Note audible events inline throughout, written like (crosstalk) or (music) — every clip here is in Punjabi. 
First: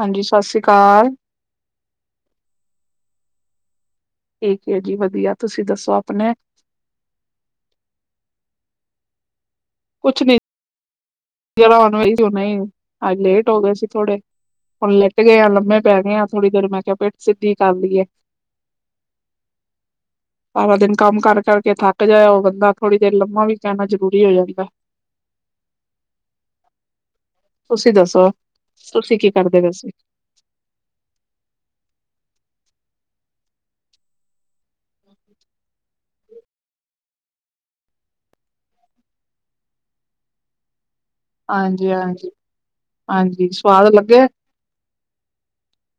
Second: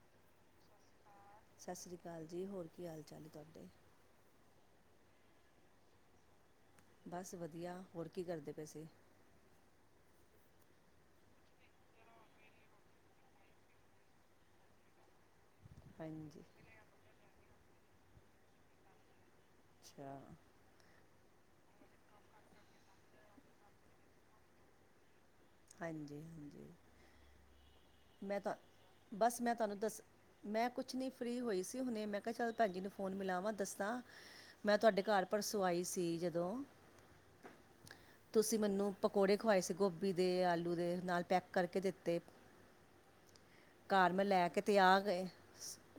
ਹਾਂਜੀ ਸਤਿ ਸ੍ਰੀ ਅਕਾਲ। ਸਤਿ ਸ਼੍ਰੀ ਅਕਾਲ ਜੀ ਹੋਰ ਕੀ ਹਾਲ ਚਾਲ ਹੈ ਤੁਹਾਡੇ ਠੀਕ ਹੈ ਜੀ ਵਧੀਆ ਤੁਸੀਂ ਦੱਸੋ ਆਪਣੇ ਬਸ ਵਧੀਆ ਹੋਰ ਕੀ ਕਰਦੇ ਪਏ ਸੀ। ਕੁਛ ਨੀ ਜਰਾ ਆਣ ਵਾਲੀ ਸੀ ਹੁਣੇ ਅੱਜ ਲੇਟ ਹੋ ਗਏ ਸੀ ਥੋੜੇ ਹੁਣ ਲੇਟ ਗਏ ਆ ਲੰਮੇ ਪੈ ਗਏ ਆ ਹਾਂਜੀ ਥੋੜ੍ਹੀ ਦੇਰ ਮੈਂ ਕਿਹਾ ਪਿੱਠ ਸਿੱਧੀ ਕਰ ਲਈਏ। ਅੱਛਾ ਸਾਰਾ ਦਿਨ ਕੰਮ ਕਰ ਕਰਕੇ ਥੱਕ ਜਾਏ ਉਹ ਬੰਦਾ ਥੋੜੀ ਦੇਰ ਲੰਮਾ ਵੀ ਪੈਣਾ ਜਰੂਰੀ ਹੋ ਜਾਂਦਾ ਐ। ਹਾਂਜੀ ਹਾਂਜੀ। ਤੁਸੀਂ ਦੱਸੋ ਮੈਂ ਤਾਂ, ਤੁਸੀਂ ਕੀ ਬਸ ਮੈਂ ਕਰਦੇ ਤੁਹਾਨੂੰ ਵੈਸੇ ਦੱਸਣਾ। ਮੈਂ ਕੁਛ ਨਹੀਂ ਫਰੀ ਹੋਈ ਸੀ ਹੁਣੇ ਮੈਂ ਕਿਹਾ ਚੱਲ ਭੈਣ ਜੀ ਨੂੰ ਫੋਨ ਮਿਲਾਵਾਂ ਦਸਾਂ। ਮੈਂ ਤੁਹਾਡੇ ਘਰ ਪਰਸੋਂ ਆਈ ਸੀ ਜਦੋਂ। ਤੁਸੀਂ ਮੈਨੂੰ ਪਕੌੜੇ ਖਵਾਏ ਸੀ ਗੋਭੀ ਦੇ, ਆਲੂ ਦੇ, ਨਾਲ ਪੈਕ ਕਰਕੇ ਹਾਂਜੀ ਦਿੱਤੇ ਹਾਂਜੀ, ਹਾਂਜੀ। ਸਵਾਦ ਘਰ ਮੈਂ ਲੱਗੇ ਲੈ ਕੇ ਤੇ ਆ ਗਏ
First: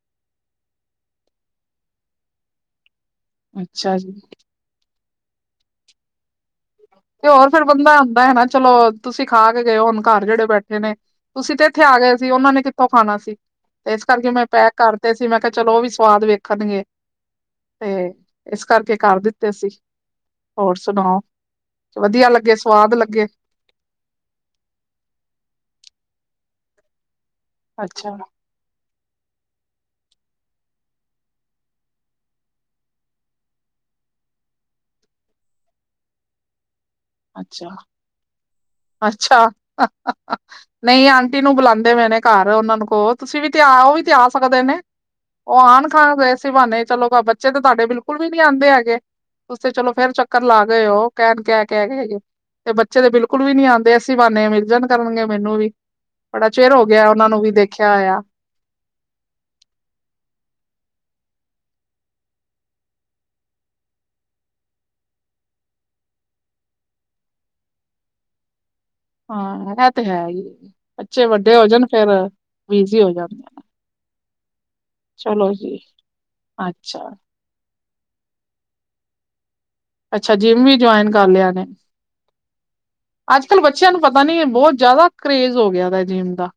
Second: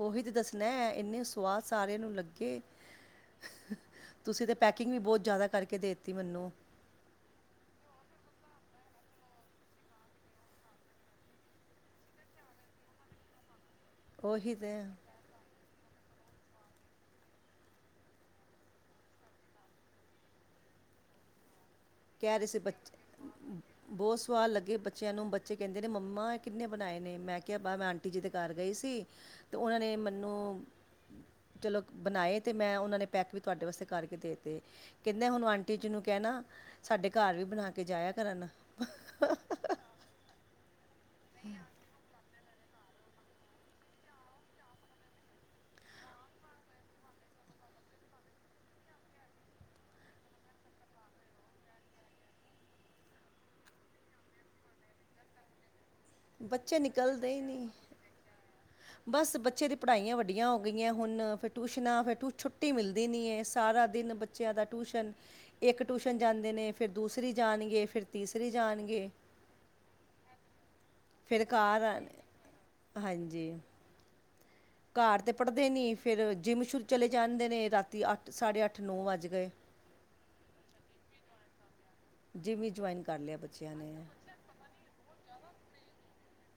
ਓਹੀ ਤੇ ਦੱਸਣਾ ਐ ਇੰਨੇ ਸਵਾਦ ਸਾਰਿਆਂ ਨੂੰ ਲੱਗੇ। ਅੱਛਾ ਜੀ ਤੁਸੀਂ ਤੇ ਪੈਕਿੰਗ ਵੀ ਬਹੁਤ ਜ਼ਿਆਦਾ ਕਰਕੇ ਦੇ ਤੀ ਮੈਨੂੰ। ਤੇ ਹੋਰ ਫੇਰ ਬੰਦਾ ਮੇ ਨਾ ਚਲੋ ਤੁਸੀਂ ਖਾ ਕੇ ਗਏ ਹੋ ਹੁਣ ਘਰ ਜਿਹੜੇ ਬੈਠੇ ਨੇ ਤੁਸੀਂ ਤੇ ਇੱਥੇ ਆ ਗਏ ਸੀ ਉਹਨਾਂ ਨੇ ਕਿਥੋਂ ਖਾਣਾ ਸੀ ਤੇ ਇਸ ਕਰਕੇ ਮੈਂ ਉਹੀ ਪੈਕ ਤਾਂ ਕਰ ਤੇ ਸੀ। ਮੈਂ ਕਿਹਾ ਚਲੋ ਉਹ ਵੀ ਸਵਾਦ ਵੇਖਣਗੇ। ਤੇ ਇਸ ਕਰਕੇ ਕਰ ਦਿੱਤੇ ਸੀ, ਹੋਰ ਸੁਣਾਓ? ਵਧੀਆ ਕੈ ਰੀ ਲੱਗੇ ਸੀ ਸਵਾਦ ਬੱਚੇ ਲੱਗੇ ਹਮ- ਹਮ। ਬਹੁਤ ਸਵਾਦ ਲੱਗੇ ਬੱਚਿਆਂ ਨੂੰ ਬੱਚੇ ਕਹਿੰਦੇ ਨੇ ਮੰਮਾ ਇਹ ਕਿੰਨੇ ਬਣਾਏ ਨੇ ਮੈਂ ਕਿਹਾ ਬਾ ਮੈਂ ਆਂਟੀ ਅੱਛਾ ਜੀ ਦੇ ਘਰ ਗਈ ਸੀ ਤੇ ਉਹਨਾਂ ਨੇ ਮੈਨੂੰ ਚਲੋ ਕ ਬਣਾਏ ਤੇ ਮੈਂ ਉਹਨਾਂ ਨੇ ਪੈਕ ਵੀ ਤੁਹਾਡੇ ਵਸਤੇ ਕਰਕੇ ਦੇਤੇ। ਕਹਿੰਦੇ ਹੁਣ ਉਹ ਆਂਟੀ ਜੀ ਨੂੰ ਕਹਿਣਾ ਸਾਡੇ ਘਰ ਵੀ ਅੱਛਾ ਬਣਾ ਕੇ ਜਾਇਆ ਕਰਨ। ਅੱਛਾ ਨਹੀਂ ਆਂਟੀ ਨੂੰ ਬੁਲਾਉਂਦੇ ਪਏ ਨੇ ਘਰ ਉਹਨਾਂ ਨੂੰ ਕੋ ਤੁਸੀਂ ਵੀ ਤੇ ਆ, ਉਹ ਵੀ ਤੇ ਆ ਸਕਦੇ ਨੇ। ਓਹ ਆਉਣ ਖਾ ਗਏ ਸੀ ਇਸੀ ਬਹਾਨੇ ਚਲੋ ਬੱਚੇ ਤੇ ਤੁਹਾਡੇ ਬਿਲਕੁਲ ਵੀ ਨੀ ਆਉਂਦੇ ਹੈਗੇ। ਤੂਸੀ ਤੇ ਚਲੋ ਫੇਰ ਚੱਕਰ ਲਾ ਗਏ ਹੋ ਕਹਿਣ ਕੈ ਤੇ ਬੱਚੇ ਦੇ ਬਿਲਕੁਲ ਵੀ ਨੀ ਆਉਂਦੇ ਐਸੀਂ ਬਾਨੇ ਮਿਲ ਜਾਣ ਕਰਨਗੇ ਮੈਨੂੰ ਵੀ। ਬੜਾ ਚਿਰ ਬੱਚੇ ਹੋ ਗਿਆ ਉਹਨਾਂ ਨਿਕਲਦੇ ਹੀ ਨੂੰ ਵੀ ਨਹੀਂ ਦੇਖਿਆ ਹੋਇਆ। ਬਸ ਬੱਚੇ ਦੀ ਪੜਾਈਆਂ ਵੱਡੀਆਂ ਹੋ ਗਈਆਂ ਹੁਣ ਫੇਰ ਟਿਊਸ਼ਨਾਂ ਫੇਰ ਟੁ ਛੁੱਟੀ ਮਿਲਦੀ ਨਹੀਂ ਐ ਸਾਰਾ ਦਿਨ ਬੱਚਿਆਂ ਦਾ ਟਿਊਸ਼ਨ ਇੱਕ ਟਿਊਸ਼ਨ ਜਾਂਦੇ ਨੇ, ਫੇਰ ਦੂਸਰੀ ਜਾਣਗੇ, ਫੇਰ ਤੀਸਰੀ ਜਾਣਗੇ। ਹਾਂ ਏਹ ਤੇ ਹੈ ਹੀ ਏ। ਬੱਚੇ ਫਿਰ ਵੱਡੇ ਹੋ ਘਰ ਜਾਣ ਆ ਫੇਰ, ਬਿਜੀ਼ ਹੋ ਹਾਂਜੀ ਜਾਣਦਾ ਏ। ਘਰ ਤੇ ਪੜਦੇ ਨੀ ਫੇਰ ਜਿੰਮ ਸ਼ੁਰ ਚਲੇ ਅੱਛਾ ਜਾਂਦੇ ਨੇ ਰਾਤੀ ਅੱਠ ਸਾਢੇ ਅੱਠ ਨੌਂ ਵੱਜ ਗਏ ਅੱਛਾ ਜਿੰਮ ਵੀ ਜੁਆਇਨ ਕਰ ਲਿਆ ਨੇ? ਜਿੰਮ ਹੀ ਜੁਆਇਨ ਕਰ ਲਿਆ ਅੱਜ ਕੱਲ ਬੱਚਿਆਂ ਨੇ ਨੂੰ ਪਤਾ ਨੀ ਬਹੁਤ ਜ਼ਿਆਦਾ ਕਰੇਜ਼ ਹੋ ਗਿਆ ਦੇ ਜਿੰਮ ਦਾ।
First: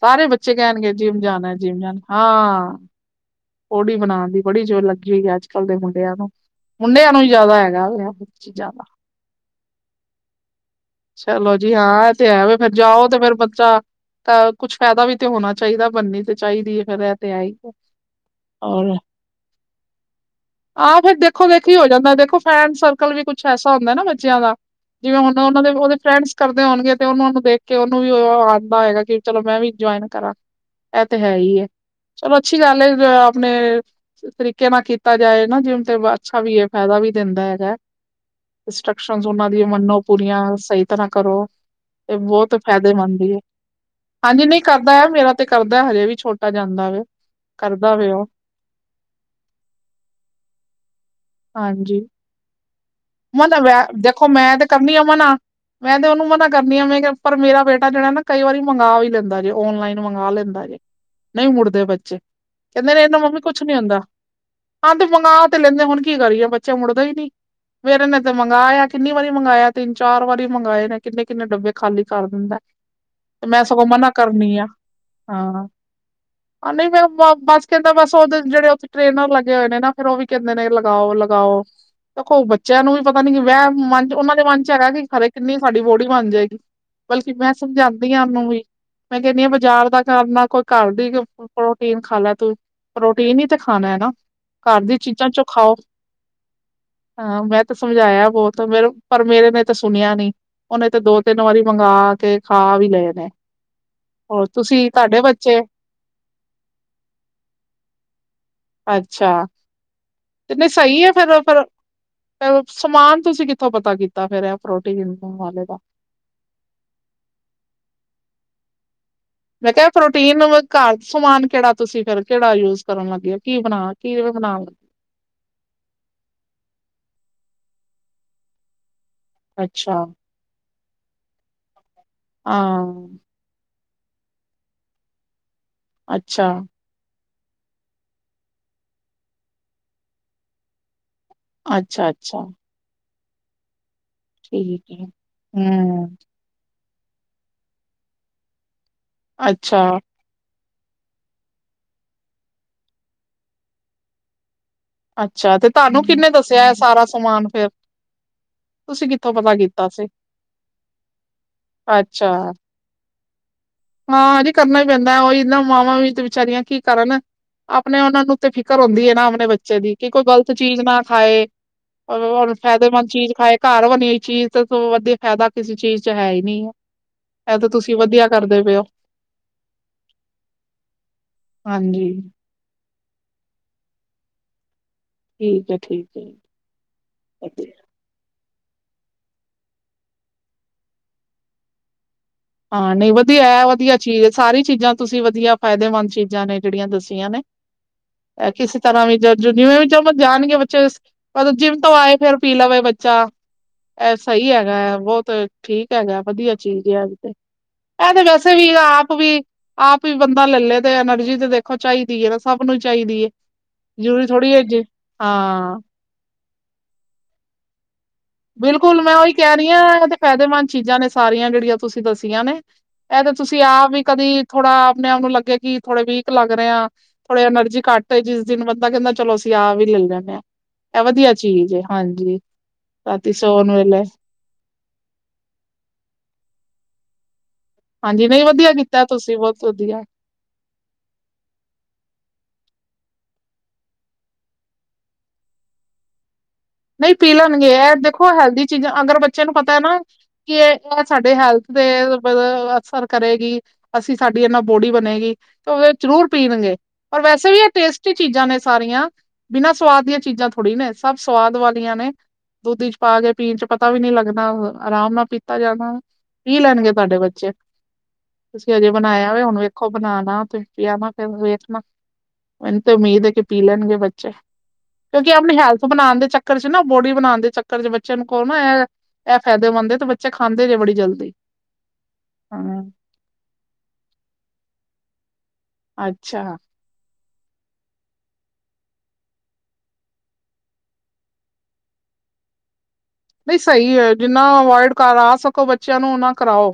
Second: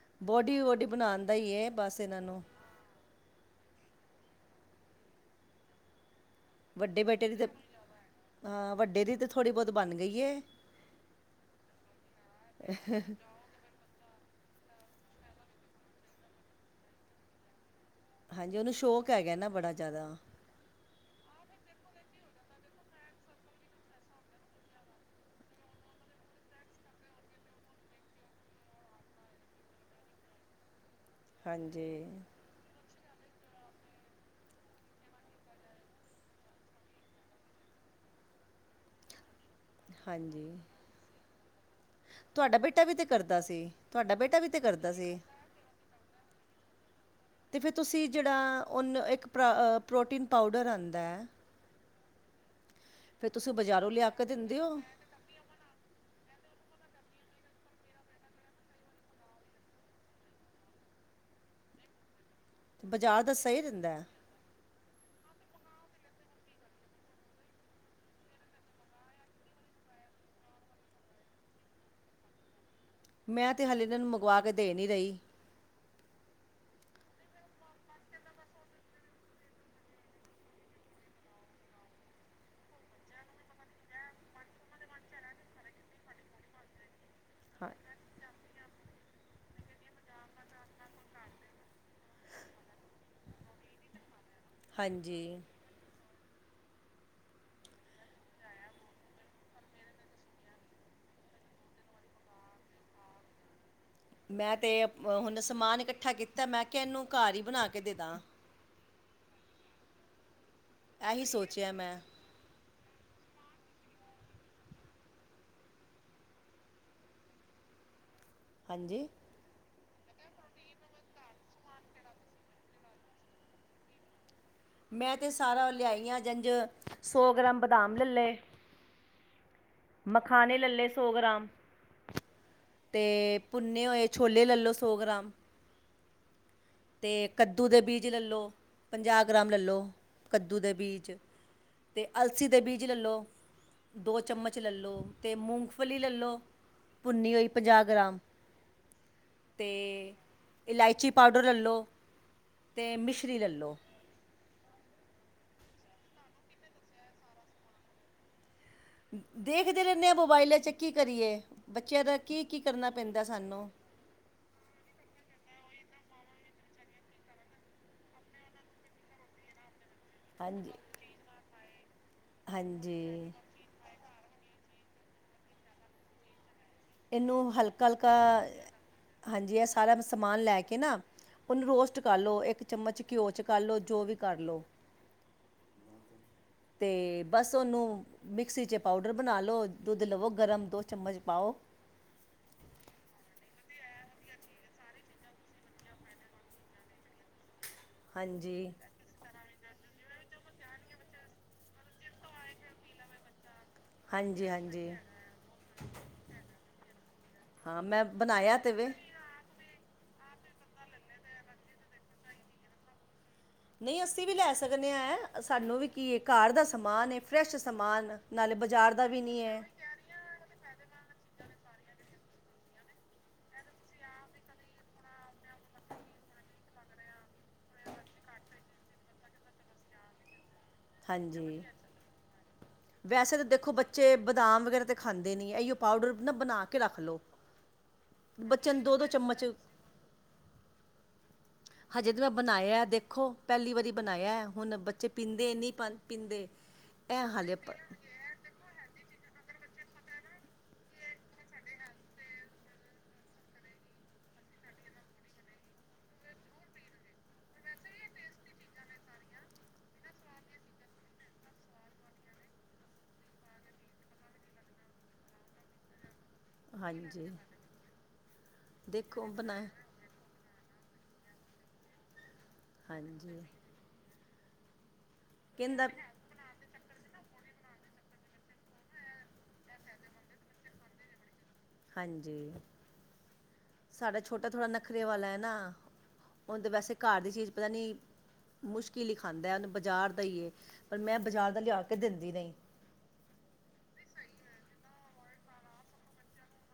ਸਾਰੇ ਬੱਚੇ ਬੋਡੀ ਬੋਡੀ ਕਹਿਣਗੇ ਜਿਮ ਬਣਾਉਣ ਦਾ ਜਾਨਾ ਹੀ ਐ ਹੈ ਜਿਮ ਜਾਨਾ ਬਸ ਐ ਇਹਨਾਂ ਨੂੰ ਹਾਂ। ਬੋਡੀ ਬਣਾਉਣ ਦੀ ਬੜੀ ਜੇਰ ਲੱਗੀ ਹੋਈ ਹੈ ਅੱਜ ਕੱਲ ਦੇ ਮੁੰਡਿਆਂ ਨੂੰ। ਵੱਡੇ ਹੁਣੇ ਓਨੂੰ ਬੇਟੇ ਦੀ ਯਾਦ ਆਏਗਾ। ਥੋੜੀ ਬਹੁਤ ਬਣ ਗਈ ਐ। ਚਲੋ ਜੀ ਹਾਂ ਏ ਤੇ ਹੈ, ਵੇ ਫੇਰ ਜਾਓ ਤੇ ਫੇਰ ਬੱਚਾ ਤਾਂ ਕੁਛ ਫੈਦਾ ਵੀ ਤੇ ਹੋਣਾ ਚਾਹੀਦਾ ਬਣਨੀ ਤੇ ਚਾਹੀਦੀ ਐ ਫੇਰ ਏ ਤੇ ਹੈ ਹੀ ਏ। ਹਾਂਜੀ ਓਹਨੂੰ ਸ਼ੌਕ ਹੈਗਾ ਨਾ ਬੜਾ ਜ਼ਿਆਦਾ। ਆਹ ਫੇਰ ਦੇਖੋ ਵੇਖੀ ਹੋ ਜਾਂਦਾ ਏ ਦੇਖੋ ਫਰੈਂਡ ਸਰਕਲ ਵੀ ਕੁੱਛ ਐਸਾ ਹੁੰਦਾ ਨਾ ਬੱਚਿਆਂ ਦਾ। ਜਿਵੇਂ ਹੁਣ ਉਹਨਾਂ ਦੇ ਵੀ ਓਦੇ ਫਰੈਂਡਸ ਕਰਦੇ ਹੋਣਗੇ ਤੇ ਉਹਣਾ ਨੂੰ ਦੇਖ ਕੇ ਓਹਨੂੰ ਵੀ ਉਹ ਆਉਂਦਾ ਹੋਏਗਾ ਕਿ ਚਲੋ ਮੈਂ ਵੀ ਜੁਆਇਨ ਕਰਾਂ। ਇਹ ਤੇ ਹੈ ਹੀ ਐ ਹਾਂਜੀ ਚਲੋ ਅੱਛੀ ਗੱਲ ਹੈ ਆਪਣੇ ਤਰੀਕੇ ਨਾ ਕੀਤਾ ਜਾਏ ਨਾ ਜਿਮ ਤੇ ਅੱਛਾ ਵੀ ਐ ਫੈਦਾ ਵੀ ਦਿੰਦਾ ਹੈਗਾ ਐ। ਇੰਸਟਰਕਸ਼ਨ ਉਹਨਾਂ ਦੀਆਂ ਮਨੋ ਪੂਰੀਆਂ ਹਾਂਜੀ ਸਹੀ ਤਰਾ ਕਰੋ ਤੇ ਬਹੁਤ ਤੁਹਾਡਾ ਬੇਟਾ ਵੀ ਤੇ ਫੈਦੇਮੰਦ ਹੀ ਐ ਕਰਦਾ ਸੀ ਤੁਹਾਡਾ ਬੇਟਾ ਹਾਂਜੀ ਵੀ ਤੇ ਨਹੀਂ ਕਰਦਾ ਐ ਸੀ ਮੇਰਾ ਤੇ ਕਰਦਾ ਐ ਹਜੇ ਵੀ ਛੋ। (unintelligible) ਤਾ ਜਾਂਦਾ ਵੇ ਤੇ ਫੇਰ ਕਰਦਾ ਤੁਸੀਂ ਵੇ ਉਹ ਜਿਹੜਾ ਉਹਨੂੰ ਇੱਕ ਪੋ੍ ਅ ਪ੍ਰੋਟੀਨ ਪਾਊਡਰ ਆਉਂਦਾ ਹੈ ਹਾਂਜੀ ਫਿਰ ਤੁਸੀਂ ਬਾਜ਼ਾਰੋਂ (unintelligible) ਲਿਆ ਕੇ ਦੇਖੋ ਮੈਂ ਦਿੰਦੇ ਤੇ ਹੋ ਕਰਨੀ ਆ ਮਨਾ ਮੈਂ ਤੇ ਉਹਨੂੰ ਮਨਾ ਕਰਨੀ ਆ ਮੈਂ ਕਿਆ ਪਰ ਮੇਰਾ ਬੇਟਾ ਜਿਹੜਾ ਨਾ ਕਈ ਵਾਰੀ ਮੰਗਵਾ ਵੀ ਲੈਂਦਾ ਜੇ ਓਨਲਾਈਨ ਮੰਗਾ ਲੈਂਦਾ ਜੇ ਨਹੀਂ ਮੁੜਦੇ ਬੱਚੇ ਤੇ ਕਹਿੰਦੇ ਨੇ ਇਹਦੇ ਬਾਜ਼ਾਰ ਨਾ ਦਾ ਮੰਮੀ ਸਹੀ ਕੁੱਛ ਨੀ ਦਿੰਦਾ ਹੁੰਦਾ ਹੈ ਹਾਂ ਤੇ ਮੰਗਾ ਤੇ ਲੈਂਦੇ ਹੁਣ ਕੀ ਕਰੀਏ ਬੱਚੇ ਮੁੜਦੇ ਹੀ ਨੀ ਮੇਰੇ ਨੇ ਤੇ ਮੰਗਾਇਆ ਕਿੰਨੀ ਵਾਰੀ ਮੰਗਾਇਆ ਤਿੰਨ ਚਾਰ ਵਾਰੀ ਮੰਗਾਏ ਨੇ ਕਿੰਨੇ ਕਿੰਨੇ ਡੱਬੇ ਖਾਲੀ ਕਰ ਦਿੰਦਾ ਤੇ ਮੈਂ ਹਾਲੇ ਸਗੋਂ ਇਹਨਾਂ ਨੂੰ ਮਨਾ ਮੰਗਵਾ ਕੇ ਕਰਨੀ ਆ ਦੇ ਨਹੀਂ ਰਹੀ ਹਾਂ ਆ ਨਹੀਂ ਮੈਂ ਬ ਬਸ ਕਹਿੰਦਾ ਬਸ ਉਹਦੇ ਜਿਹੜੇ ਉੱਥੇ ਟ੍ਰਰੇਨਰ ਲੱਗੇ ਹੋਏ ਨੇ ਨਾ ਫੇਰ ਉਹ ਵੀ ਕਹਿੰਦੇ ਨੇ ਲਗਾਓ ਲਗਾਓ ਦੇਖੋ ਬੱ ਚਿਆਂ ਨੂੰ ਵੀ ਪਤਾ ਨੀ ਕੀ ਵੈਮ ਮਨ ਚ ਉਹਨਾਂ ਦੇ ਮਨ ਚ ਹੈਗਾ ਕਿ ਖਰੇ ਕਿੰਨੀ ਸਾਡੀ ਬੋਡੀ ਬਣ ਜੇਗੀ ਬਲਕਿ ਮੈਂ ਹਾਂ ਸਮਝਾ, ਨੂੰ ਵੀ ਮੈਂ ਕਹਿੰਦੀ ਹਾਂ ਬਾਜ਼ਾਰ ਦਾ ਕਰਨਾ ਕੋਈ ਘਰ ਦੀ ਪ੍ਰੋਟੀਨ ਖਾ ਲੈ ਤੂੰ ਪ੍ਰੋਟੀਨ ਹੀ ਤੇ ਖਾਣਾ ਹੈ ਨਾ ਘਰ ਦੀ ਹਾਂਜੀ ਚੀਜ਼ਾਂ ਚੋਂ ਖਾਓ। ਹਾਂ ਮੈਂ ਤੇ ਸਮਝਾਇਆ ਬਹੁਤ ਮੇ ਪਰ ਮੇਰੇ ਨੇ, ਤੇ ਸੁਣਿਆ ਨੀ ਉਹਨੇ ਤਾਂ ਦੋ ਤਿੰਨ ਵਾਰੀ ਮੰਗਵਾ ਕੇ ਖਾ ਵੀ ਲਏ ਨੇ, ਹੋਰ ਮੈਂ ਤੇ ਤੁਸੀਂ ਤੁਹਾਡੇ ਹੁਣ ਬੱਚੇ ਸਮਾਨ ਇਕੱਠਾ ਕੀਤਾ ਮੈਂ ਕਿਹਾ ਇਹਨੂੰ ਘਰ ਹੀ ਬਣਾ ਕੇ ਦੇਦਾ। ਅੱਛਾ ਤੇ ਨਹੀਂ ਸਹੀ ਹੈ ਇਹੀ ਫਿਰ ਫਿਰ, ਸੋਚਿਆ ਮੈਂ ਸਮਾਨ ਤੁਸੀਂ ਕਿੱਥੋਂ ਪਤਾ ਕੀਤਾ ਫੇਰ ਆ ਪ੍ਰੋਟੀਨ ਵਾਲੇ ਦਾ, ਹਾਂਜੀ, ਮੈਂ ਕਿਹਾ ਪ੍ਰੋਟੀਨ ਘਰ ਸਮਾਨ ਕਿਹੜਾ ਤੁਸੀਂ ਫਿਰ ਕਿਹੜਾ ਯੂਜ ਕਰਨ ਲੱਗੇ ਹੋ ਕੀ ਬਣਾ ਕੀਂ ਬਣਾਉਣ ਲੱਗੇ ਮੈਂ ਤਾਂ ਸਾਰਾ ਲਿਆਈਆਂ ਜੰਝ ਸੌ ਗ੍ਰਾਮ ਬਦਾਮ ਲ ਲਏ, ਅੱਛਾ ਖਾਣ ਲਈ ਲਲੇ ਸੌ ਗ੍ਰਾਮ ਹਾਂ ਤੇ ਭੁੰਨੇ ਹੋਏ ਛੋਲੇ ਲੈ ਲਓ ਸੌ ਗ੍ਰਾਮ, ਅੱਛਾ, ਤੇ ਕੱਦੂ ਦੇ ਬੀਜ ਲੈ ਲਓ ਪੰਜਾਹ ਗ੍ਰਾਮ ਲੈ ਲਓ ਕੱਦੂ ਦੇ ਬੀਜ, ਅਤੇ ਅੱਛਾ ਅੱਛਾ ਅਲਸੀ ਦੇ ਬੀਜ ਲੈ ਲਓ, ਦੋ ਚਮਚ ਲੈ ਠੀਕ ਲਓ ਹੈ ਅਤੇ ਮੂੰਗਫਲੀ ਹਮ ਲੈ ਲਓ,, ਭੁੰਨੀ ਹੋਈ ਪੰਜਾਹ ਗ੍ਰਾਮ ਅਤੇ ਅੱਛਾ ਇਲਾਇਚੀ, ਪਾ ਲੈ ਲਓ ਅਤੇ ਮਿਸ਼ਰੀ ਲੈ ਲਓ, ਅੱਛਾ ਤੇ ਤੁਹਾਨੂੰ ਕਿੰਨੇ ਦੱਸਿਆ ਹੈ ਸਾਰਾ ਸਮਾਨ ਫੇਰ, ਤੁਸੀਂ ਕਿੱਥੋਂ ਪਤਾ ਦੇਖਦੇ ਕੀਤਾ ਰਹਿੰਦੇ ਸੀ ਹਾਂ ਮੋਬਾਈਲਾਂ ਚ ਕੀ ਕਰੀਏ ਬੱਚਿਆਂ ਦਾ ਅੱਛਾ ਕੀ ਕੀ ਕਰਨਾ ਪੈਂਦਾ ਸਾਨੂੰ ਹਾਂ ਜੀ ਕਰਨਾ ਹੀ ਪੈਂਦਾ ਉਹੀ ਨਾ ਮਾਵਾਂ ਵੀ ਤੇ ਵਿਚਾਰੀਆਂ ਕੀ ਕਰਨ, ਆਪਣੇ ਉਹਨਾਂ ਨੂੰ ਤੇ ਫਿਕਰ ਹੁੰਦੀ ਹੈ ਨਾ ਆਪਣੇ ਬੱਚਿਆਂ ਦੀ ਕਿ ਕੋਈ ਗ਼ਲਤ ਹਾਂਜੀ ਚੀਜ਼ ਨਾ ਖਾਏ ਔਰ ਫਾਇਦੇਮੰਦ ਹਾਂਜੀ ਚੀਜ਼ ਖਾਏ, ਘਰ ਬਣੀ ਚੀਜ਼ ਵਧੀ ਫਾਇਦਾ ਕਿਸੇ ਚੀਜ਼ ਚ ਹੈ ਹੀ ਨਹੀਂ ਹੈ ਇਹਨੂੰ ਇਹ ਤਾਂ ਹਲਕਾ ਤੁਸੀਂ ਹਲਕਾ, ਵਧੀਆ ਕਰਦੇ ਪਏ ਹੋ ਹਾਂਜੀ ਇਹ ਸਾਰਾ ਸਮਾਨ ਲੈ ਕੇ ਨਾ ਉਹਨੂੰ ਰੋਸਟ ਹਾਂਜੀ ਕਰ ਲੋ ਇੱਕ, ਚਮਚ ਘਿਓ ਚ ਕਰ ਲੋ ਜੋ ਵੀ ਕਰਲੋ, ਠੀਕ ਹੈ ਠੀਕ ਤੇ ਬਸ ਹੈ। ਉਹਨੂੰ, ਮਿਕਸੀ ਚ ਪਾਊਡਰ ਬਣਾ ਲ ਲੋ ਦੁੱਧ ਲਵੋ ਗਰਮ ਦੋ ਚਮਚ ਪਾਓ, ਹਾਂ ਨਹੀਂ ਵਧੀਆ ਵਧੀਆ ਚੀਜ਼ ਸਾਰੀ ਚੀਜ਼ਾਂ ਤੁਸੀਂ ਵਧੀਆ ਫਾਇਦੇਮੰਦ ਚੀਜ਼ਾਂ ਨੇ ਜਿਹੜੀਆਂ ਦੱਸੀਆਂ ਨੇ ਹਾਂਜੀ ਕਿਸੇ ਤਰ੍ਹਾਂ ਵੀ ਜਿਵੇਂ ਵੀ ਜਾਣਗੇ ਬੱਚੇ, ਜਦੋਂ ਜਿੰਮ ਤੋਂ ਆਏ ਫੇਰ ਪੀ ਲਵੇ ਬੱਚਾ, ਇਹ ਹਾਂਜੀ ਸਹੀ ਹੈਗਾ ਹਾਂਜੀ ਹੈ ਬਹੁਤ ਠੀਕ ਹੈਗਾ ਐ, ਵਧੀਆ ਚੀਜ਼ ਆ, ਹਾਂ ਮੈਂ ਇਹ ਤੇ ਵੈਸੇ ਬਣਾਇਆ ਵੀ ਤੇ ਇਹ ਵੇ ਆਪ, ਆਪ ਵੀ ਆਪ ਹੀ ਬੰਦਾ ਲੈ ਲਏ ਤੇ ਐਨਰਜੀ ਤੇ ਦੇਖੋ ਚਾਹੀਦੀ ਹੈ ਨਾ, ਸਭ ਨੂੰ ਹੀ ਚਾਹੀਦੀ ਹੈ ਨਹੀਂ ਜ਼ਰੂਰੀ ਅਸੀਂ ਵੀ ਲੈ ਥੋੜ੍ਹੀ ਹੈ ਜੇ ਸਕਨੇ ਐ, ਹਾਂ ਸਾਨੂੰ ਵੀ ਕੀ ਹੈ ਘਰ ਦਾ ਸਮਾਨ ਹੈ ਫਰੈਸ਼ ਸਮਾਨ, ਨਾਲੇ ਬਾਜ਼ਾਰ ਬਿਲਕੁਲ ਦਾ ਮੈਂ ਵੀ ਉਹੀ ਨਹੀਂ ਕਹਿ ਹੈ ਰਹੀ ਹਾਂ ਫਾਇਦੇਮੰਦ ਚੀਜ਼ਾਂ ਨੇ ਸਾਰੀਆਂ ਜਿਹੜੀਆਂ ਤੁਸੀਂ ਦੱਸੀਆਂ ਨੇ ਇਹ ਤੇ ਤੁਸੀਂ ਆਪ ਵੀ ਕਦੀ ਥੋੜਾ ਆਪਣੇ ਆਪ ਨੂੰ ਲੱਗੇਿਆ ਕਿ ਥੋੜੇ ਵੀਕ ਲੱਗ ਰਹੇ ਆ, ਥੋੜੇ ਐਨਰਜੀ ਘੱਟ ਹੋਈ ਜਿਸ ਦਿਨ ਬੰਦਾ ਕਹਿੰਦਾ ਚਲੋ ਅਸੀਂ ਆਹ ਵੀ ਲੈ ਲੈਂਦੇ ਹਾਂ ਇਹ ਵਧੀਆ ਹਾਂਜੀ ਚੀਜ਼ ਹੈ ਹਾਂਜੀ, ਰਾਤੀ ਵੈਸੇ ਤੇ ਸੌਣ ਦੇਖੋ ਵੇਲੇ ਬੱਚੇ ਬਦਾਮ ਵਗੈਰਾ ਤਾਂ ਖਾਂਦੇ ਨਹੀਂ ਇਹੀਓ ਪਾਊਡਰ ਨਾ ਬਣਾ ਕੇ ਰੱਖ ਲੋ ਹਾਂਜੀ ਨਹੀਂ ਵਧੀਆ ਕੀਤਾ ਤੁਸੀਂ ਬਹੁਤ ਵਧੀਆ, ਹ (unintelligible) ਹਜੇ ਤੇ ਮੈਂ ਬਣਾਇਆ ਦੇਖੋ ਪਹਿਲੀ ਵਾਰੀ ਬਣਾਇਆ ਹੁਣ ਬੱਚੇ ਪੀਂਦੇ ਨਹੀਂ ਪੀਂਦੇ ਨਹੀਂ ਇਹ ਪੀ ਹਾਲੇ ਲੈਣਗੇ, ਪ- ਇਹ ਦੇਖੋ ਹੈਲਦੀ ਚੀਜ਼ਾਂ ਅਗਰ ਬੱਚੇ ਨੂੰ ਪਤਾ, ਪਰ ਤਾਂ ਨਾ ਕਿ ਇਹ ਇਹ ਸਾਡੇ ਹੈਲਥ ਦੇ ਮਤਲਬ ਅਸਰ ਕਰੇਗੀ ਅਸੀਂ ਸਾਡੀ ਇਹਦੇ ਨਾਲ ਬੋਡੀ ਬਣੇਗੀ ਤੇ ਉਹਦੇ ਜ਼ਰੂਰ ਪੀਣਗੇ ਪਰ ਵੈਸੇ ਵੀ ਇਹ ਟੇਸਟੀ ਚੀਜ਼ਾਂ ਨੇ ਸਾਰੀਆਂ, ਬਿਨਾਂ ਸਵਾਦ ਦੀਆਂ ਚੀਜ਼ਾਂ ਥੋੜ੍ਹੀ ਨੇ ਸਭ, ਸਵਾਦ ਵਾਲੀਆਂ ਨੇ ਦੁੱਧ ਚ ਪਾ ਕੇ ਪੀਣ ਚ ਪਤਾ ਵੀ ਨੀ ਲੱਗਣਾ ਆਰਾਮ ਨਾਲ ਪੀਤਾ ਜਾਣਾ। ਪੀ ਲੈਣਗੇ ਤੁਹਾਡੇ ਹਾਂਜੀ ਬੱਚੇ, ਤੁਸੀਂ ਹਜੇ ਦੇਖੋ ਬਣਾਆ ਹੋ ਹੁਣ ਬਣਾਏ ਵੇਖੋ ਬਣਾਣਾ ਤੇ ਪੀਆਣਾ ਫੇਰ ਵੇਖਣਾ ਉਹਨੂੰ ਤੇ ਉਮੀਦ ਹੈ, ਹਾਂਜੀ ਕਿ ਪੀ ਲੈਣਗੇ ਬੱਚੇ। ਕਿਉਂਕਿ ਆਪਣੀ ਹੈਲਥ ਕਹਿੰਦਾ ਬਣਾਉਣ ਦੇ ਚੱਕਰ ਚ ਨਾ ਬੋਡੀ ਬਣਾਉਣ ਦੇ ਚੱਕਰ ਚ, ਬੱਚਿਆਂ ਕੋਲ ਨਾ ਇਹ ਇਹ ਫਾਇਦੇਮੰਦ ਤੇ ਬੱਚੇ ਖਾਂਦੇ ਨੇ ਬੜੀ ਜਲਦੀ। ਹਾਂਜੀ, ਹਾਂ ਸਾਡਾ ਛੋਟਾ ਥੋੜ੍ਹਾ ਨਖਰੇ ਵਾਲਾ ਹੈ ਨਾ। ਅੱਛਾ ਓਨੁ ਤੇ ਵੈਸੇ ਘਰ ਦੀ ਚੀਜ਼ ਪਤਾ ਨੀ ਮੁਸ਼ਕਿਲ ਹੀ ਖਾਂਦਾ। ਉਹਨੂੰ ਬਾਜ਼ਾਰ ਦਾ ਹੀ ਏ ਪਰ ਮੈਂ ਬਾਜ਼ਾਰ ਦਾ ਲਿਆ ਕੇ ਦਿੰਦੀ ਨਹੀਂ। ਨਹੀਂ ਸਹੀ ਹੈ, ਜਿੰਨਾ ਅਵੋਇਡ ਕਰਾ ਸਕੋ ਬੱਚਿਆਂ ਨੂੰ ਓਨਾ ਕਰਾਓ।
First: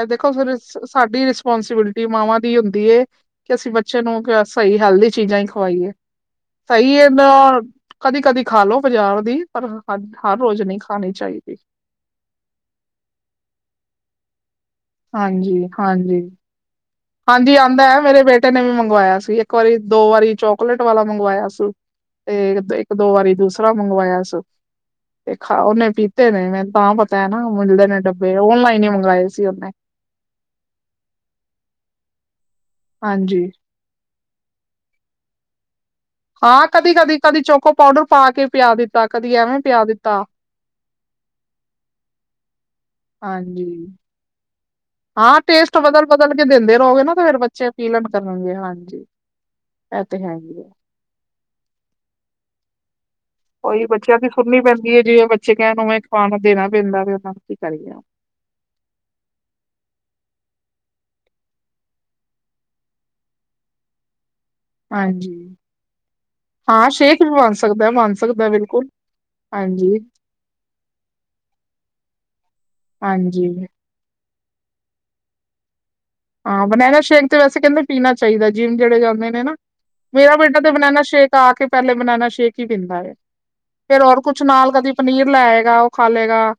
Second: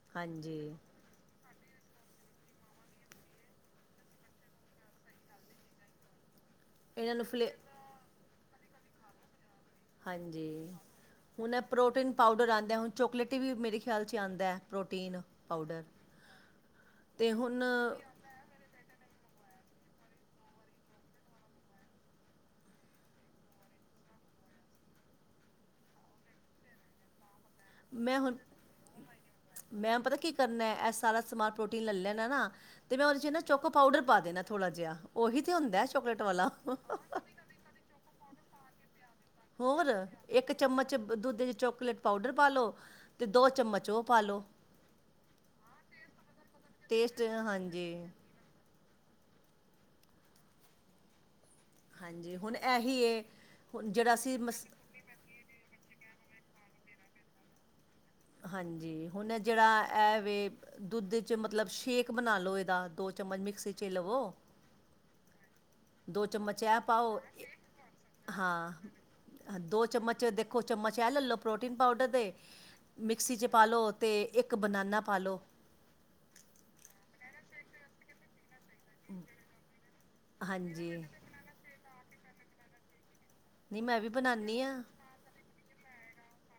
ਏ ਦੇਖੋ ਫਿਰ ਹਾਂਜੀ ਸਾਡੀ ਰਿਸਪੋਂਸੀਬਿਲਿਟੀ ਮਾਵਾਂ ਦੀ ਹੁੰਦੀ ਏ। ਕਿ ਅਸੀਂ ਬੱਚੇ ਨੂੰ ਸਹੀ ਹੈਲਦੀ ਚੀਜ਼ਾਂ ਹੀ ਖਵਾਈਏ। ਸਹੀ ਇਹ ਇਹਨਾਂ ਨੂੰ ਫਲੇ ਨਾ ਕਦੀ- ਕਦੀ ਖਾ ਲੋ ਬਾਜ਼ਾਰ ਦੀ ਪਰ ਹਰ ਹਾਂਜੀ ਰੋਜ਼ ਨਹੀਂ ਖਾਣੀ ਹੁਣ ਚਾਹੀਦੀ ਏ ਪ੍ਰੋਟੀਨ ਪਾਊਡਰ ਆਉਂਦੇ ਹੁਣ ਚੋਕਲੇਟ ਹੀ ਵੀ ਮੇਰੇ ਖਿਆਲ 'ਚ ਆਉਂਦਾ। ਪ੍ਰੋਟੀਨ ਹਾਂਜੀ ਪਾਊਡਰ ਹਾਂਜੀ ਅਤੇ ਹਾਂਜੀ ਹੁਣ ਆਉਂਦਾ ਹੈ, ਮੇਰੇ ਬੇਟੇ ਨੇ ਵੀ ਮੰਗਵਾਇਆ ਸੀ, ਇੱਕ ਵਾਰੀ ਦੋ ਵਾਰੀ ਚੋਕਲੇਟ ਵਾਲਾ ਮੰਗਵਾਇਆ ਸੀ। ਤੇ ਇੱਕ ਦੋ ਵਾਰੀ ਦੂਸਰਾ ਮੰਗਵਾਇਆ ਸੀ। ਤੇ ਖਾ ਉਹਨੇ ਪੀਤੇ ਨੇ, ਮੈਨੂੰ ਤਾਂ ਪਤਾ ਹੈ ਨਾ, ਮਿਲਦੇ ਨੇ ਮੈਂ ਡੱਬੇ ਹੁਣ ਓਨਲਾਈਨ ਹੀ ਮੰਗਵਾਏ ਸੀ ਉਹਨੇ ਮੈਂ ਪਤਾ ਕੀ ਕਰਨਾ ਮੈਂ ਸਾਰਾ ਸਮਾਨ ਪ੍ਰੋਟੀਨ ਲੈ ਲੈਣਾ ਨਾ ਤੇ ਮੈਂ ਉਹਦੇ ਚ ਨਾ ਹਾਂਜੀ ਚੋਕ ਉਪਰ ਪਾਊਡਰ ਪਾ ਦੇਣਾ ਥੋੜਾ ਜਿਹਾ ਉਹੀ ਤੇ ਹੁੰਦੇ ਏ ਹਾਂ ਕਦੀ, ਕਦੀ, ਕਦੀ ਚੋਕੋ ਪਾਊਡਰ ਪਾ ਕੇ ਪਿਆ ਦਿੱਤਾ। ਕਦੀ ਇਹ ਹੋਰ ਇੱਕ ਚਮਚ ਦੁੱਧ ਚ ਚਾਕਲੇਟ ਪਾਊਡਰ ਪਾਲੋ। ਤੇ ਦੋ ਹਾਂਜੀ ਚਮਚ ਉਹ ਪਾ ਲਓ। ਹਾਂ ਟੇਸਟ ਬਦਲ, ਬਦਲ ਕੇ ਦਿੰਦੇ ਰਹੋਗੇ ਨਾ ਟੇਸਟ ਤੇ ਫੇਰ ਬੱਚੇ ਹਾਂਜੀ ਪੀ ਲੈਣਗੇ ਹਾਂਜੀ ਹਾਂਜੀ ਇਹ ਤੇ ਹੈਗੀ ਏ। ਹਾਂਜੀ ਹੁਣ ਏਹੀ ਏ। ਔਹੀ ਹੁਣ ਜਿਹੜਾ ਬੱਚਿਆਂ ਦੀ ਅਸੀਂ ਸੁਣਨੀ ਮਸ ਪੈਂਦੀ ਹੈ, ਜਿਵੇ ਬੱਚੇ ਕਹਿਣ ਊੰਵੇ ਖਾਣਾ ਦੇਣਾ ਪੈਂਦਾ ਵੇ ਉਹਨਾ ਨੂ ਕੀ ਕਰੀਏ। ਹਾਂਜੀ, ਹੁਣ ਜਿਹੜਾ ਏਹ ਵੇ ਦੁੱਧ 'ਚ ਮਤਲਬ ਸ਼ੇਕ ਬਣਾ ਲਓ ਇਹਦਾ ਦੋ ਚਮਚ ਮਿਕਸੀ ਚ ਲਵੋ ਹਾਂਜੀ, ਦੋ ਚਮਚ ਇਹ ਹਾਂ ਪਾਓ ਸ਼ੇਕ ਵੀ ਬਣ ਸਕਦਾ ਬਣ ਸਕਦਾ ਬਿਲਕੁਲ। ਹਾਂ ਦੋ ਹਾਂਜੀ ਚਮਚ ਦੇਖੋ ਚਮਚ ਇਹ ਲੈ ਲਓ ਪ੍ਰੋਟੀਨ ਪਾਊਡਰ ਦੇ ਤੇ ਮਿਕਸੀ 'ਚ ਹਾਂਜੀ ਪਾ ਲੋ ਤੇ ਇੱਕ ਬਨਾਨਾ ਪਾ ਲਓ ਹਾਂ ਬਨੈਨਾ ਸ਼ੇਕ ਤੇ ਵੈਸੇ ਕਹਿੰਦੇ ਪੀਣਾ ਚਾਹੀਦਾ ਜਿੰਮ ਜਿਹੜੇ ਜਾਂਦੇ ਨੇ ਨਾ ਮੇਰਾ ਬੇਟਾ ਤੇ ਹਾਂਜੀ ਬਨੈਨਾ ਨਹੀਂ ਸ਼ੇਕ ਆ ਕੇ ਪਹਿਲੇ ਬਨਾਨਾ ਸ਼ੇਕ ਹੀ ਪੀਂਦਾ ਏ, ਮੈਂ ਫੇਰ ਵੀ ਹੋਰ ਕੁਛ ਬਣਾਉਂਦੀ ਨਾਲ ਹਾਂ ਕਦੀ ਪਨੀਰ ਲੈ ਏਗਾ ਉਹ, ਖਾ ਲੇਗਾ,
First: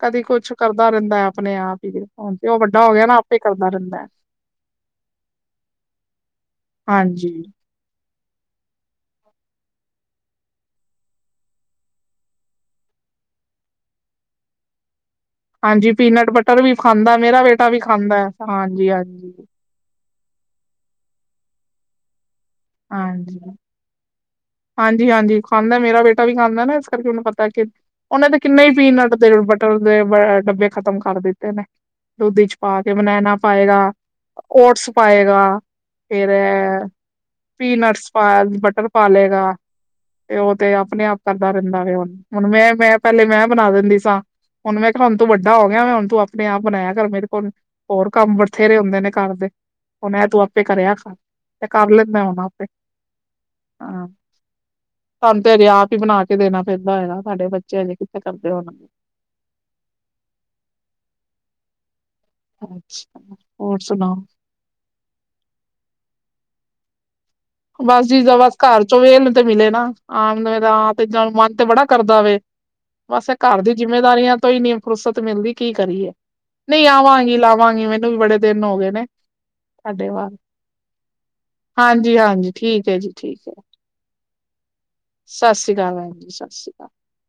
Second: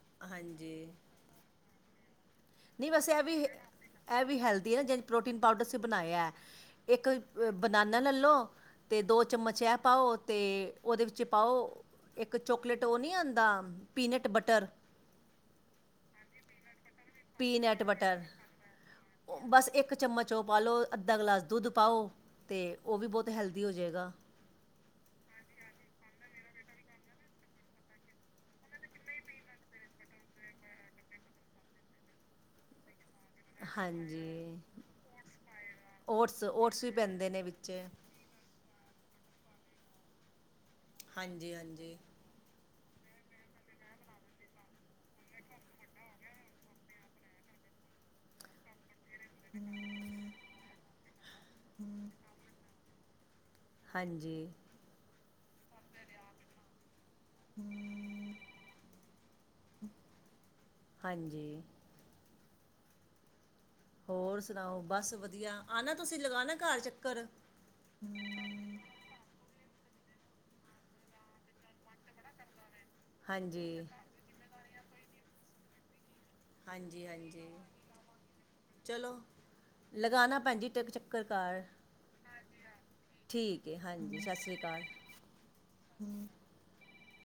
ਕਦੀ ਕੁਛ ਹਾਂਜੀ ਕਰਦਾ ਰਹਿੰਦਾ ਹੈ ਆਪਣੇ ਆਪ ਹੀ ਹੂਣ ਤੇ ਔਹ ਵੱਡਾ ਹੋ ਗਿਆ ਨਾ ਆਪੇ ਹੀ ਕਰਦਾ ਰਹਿੰਦਾ। ਏਹ ਵੀ ਹੈਲਦੀ ਹੈ, ਜੇ ਪ੍ਰੋਟੀਨ ਪਾਊਡਰ ਤੁਸੀ ਬਣਾਇਆ ਇੱਕ, ਹਾਂਜੀ ਬਨਾਨਾ ਲੈ ਲਓ, ਤੇ ਦੋ ਚਮਚ ਇਹ ਹੈ, ਪਾਓ ਤੇ ਉਹਦੇ ਵਿੱਚ ਪਾਔ ਇੱਕ ਚੋਕਲੇਟ ਉਹ ਨਹੀਂ ਆੰਦਾ ਪੀਨਟ ਬਟਰ, ਹਾਂਜੀ ਪੀਨਟ ਬਟਰ ਵੀ ਖਾਂਦਾ, ਮੇਰਾ ਬੇਟਾ ਵੀ ਪੀਨਟ ਖਾਂਦਾ ਬਟਰ ਹਾਂਜੀ, ਹਾਂਜੀ। ਉਹ ਬਸ ਇੱਕ ਚਮਚ ਉਹ ਪਾ ਲਉ ਅੱਧਾ ਗਲਾਸ ਦੁੱਧ ਪਾਓ ਤੇ ਉਹ ਵੀ ਬਹੁਤ ਹਾਂਜੀ ਹੈਲਦੀ ਹੋ ਜਾਏਗਾ, ਹਾਂਜੀ, ਹਾਂਜੀ ਖਾਂਦਾ ਮੇਰਾ ਬੇਟਾ ਵੀ ਖਾਂਦਾ ਨਾ ਇਸ ਕਰਕੇ ਮੈਨੂੰ ਪਤਾ ਕੇ ਔਹਨੇ ਤੇ ਕਿੰਨੇ ਹੀ ਪੀਨਟ ਦੇ ਬਟਰ ਦੇ ਅ ਡੱਬੇ ਖ਼ਤਮ ਕਰ ਦਿੱਤੇ ਨੇ। ਦੁਧ ਵਿਚ ਪਾ ਕੇ ਬਨੈਨਾ ਪਾਏਗਾ, ਹਾਂਜੀ ਓਟਸ ਪਾਏਗਾ ਓਟਸ ਫੇਰ--ਆ ਓਟਸ ਵੀ ਪੈਂਦੇ ਨੇ ਵਿੱਚ ਪੀਨਟਸ ਪਾ ਬਟਰ ਪਾ ਲਏਗਾ ਤੇ ਉਹ ਤੇ ਆਪਣੇ ਆਪ ਕਰਦਾ ਹਾਂਜੀ ਰਹਿੰਦਾ ਵੇ ਹਾਂਜੀ ਹੂਨ। ਹੁਣ ਮੈਂ, ਮੈਂ ਪਹਿਲੇ ਮੈਂ ਬਣਾ ਦਿੰਦੀ ਸਾਂ ਹੁਣ ਮੈਂ ਕਿਹਾ ਹੁਣ ਤੂੰ ਵੱਡਾ ਹੋ ਗਿਆ ਮੈਂ ਹੁਣ ਤੂੰ ਆਪਣੇ ਆਪ ਬਣਾਇਆ ਕਰ ਮੇਰੇ ਕੋਲ ਹੋਰ ਕੰਮ ਬ, ਬਥੇਰੇ ਹੁੰਦੇ ਨੇ ਘਰ ਦੇ ਉਹਨੇ ਇਹ ਤੂੰ ਆਪੇ ਕਰਿਆ ਕਰ ਤੇ ਕਰ ਲੈਂਦਾ ਹੂਣ ਆਪੇ, ਪੇ। ਹਾਂਜੀ। ਸਾਨੂੰ ਤੇ ਅਜੇ ਆਪ ਹੀ ਬਣਾ ਕੇ ਦੇਣਾ ਪੈਂਦਾ ਏ ਨਾ। ਸਾਡੇ ਬੱਚੇ ਹਜੇ ਕਿੱਥੇ ਕਰਦੇ ਹੁਨਂ? ਹਾਂਜੀ। ਅੱਛਾ। (unintelligible) ਸੁਣਾਓ ਹੋਰ ਸੁਣਾਓ, ਬਸ ਵਧੀਆ, ਆਨਾ ਤੁਸੀਂ ਲਗਾਨਾ ਘਰ ਚੱਕਰ, ਬਸ ਜੀ, ਜਿੱਦਾ ਬਸ ਘਰ ਚੋਂ ਵੇਲ ਤੇ ਮਿਲੇ ਨਾ, ਆਨ, ਜਾਨ ਤੇ ਮਨ ਤੇ ਬੜਾ ਕਰਦਾ ਵੇ, ਬਸ ਏ ਘਰ ਦੀ ਹਾਂਜੀ ਜਿੰਮੇਦਾਰੀਆਂ ਤੋਂ ਹੀ ਨੀ ਫੁਰਸਤ ਮਿਲਦੀ, ਕੀ ਕਰੀਏ? ਨਹੀਂ ਹਾਂਜੀ ਆਵਾਂਗੀ, ਹਾਂਜੀ ਲਾਵਾਂਗੀ, ਮੈਨੂੰ ਵੀ ਬੜੇ ਦਿਨ ਹੋ ਗਏ ਨੇ, ਚਲੋ ਸਾਡੇ ਵਾ? ਲਗਾਣਾ ਭੈਣ ਜੀ ਟਕ ਚੱਕਰ ਘਰ ਹਾਂਜੀ, ਹਾਂਜੀ, ਠੀਕ ਐ ਜੀ, ਠੀਕ ਐ, ਹਾਂਜੀ, ਸਤਿ ਸ਼ੀਅਕਾਲ। ਸਤ ਸ੍ਰੀ ਅਕਾਲ ਭੈਣ ਜੀ, ਸਤ ਸ੍ਰੀ ਅਕਾਲ।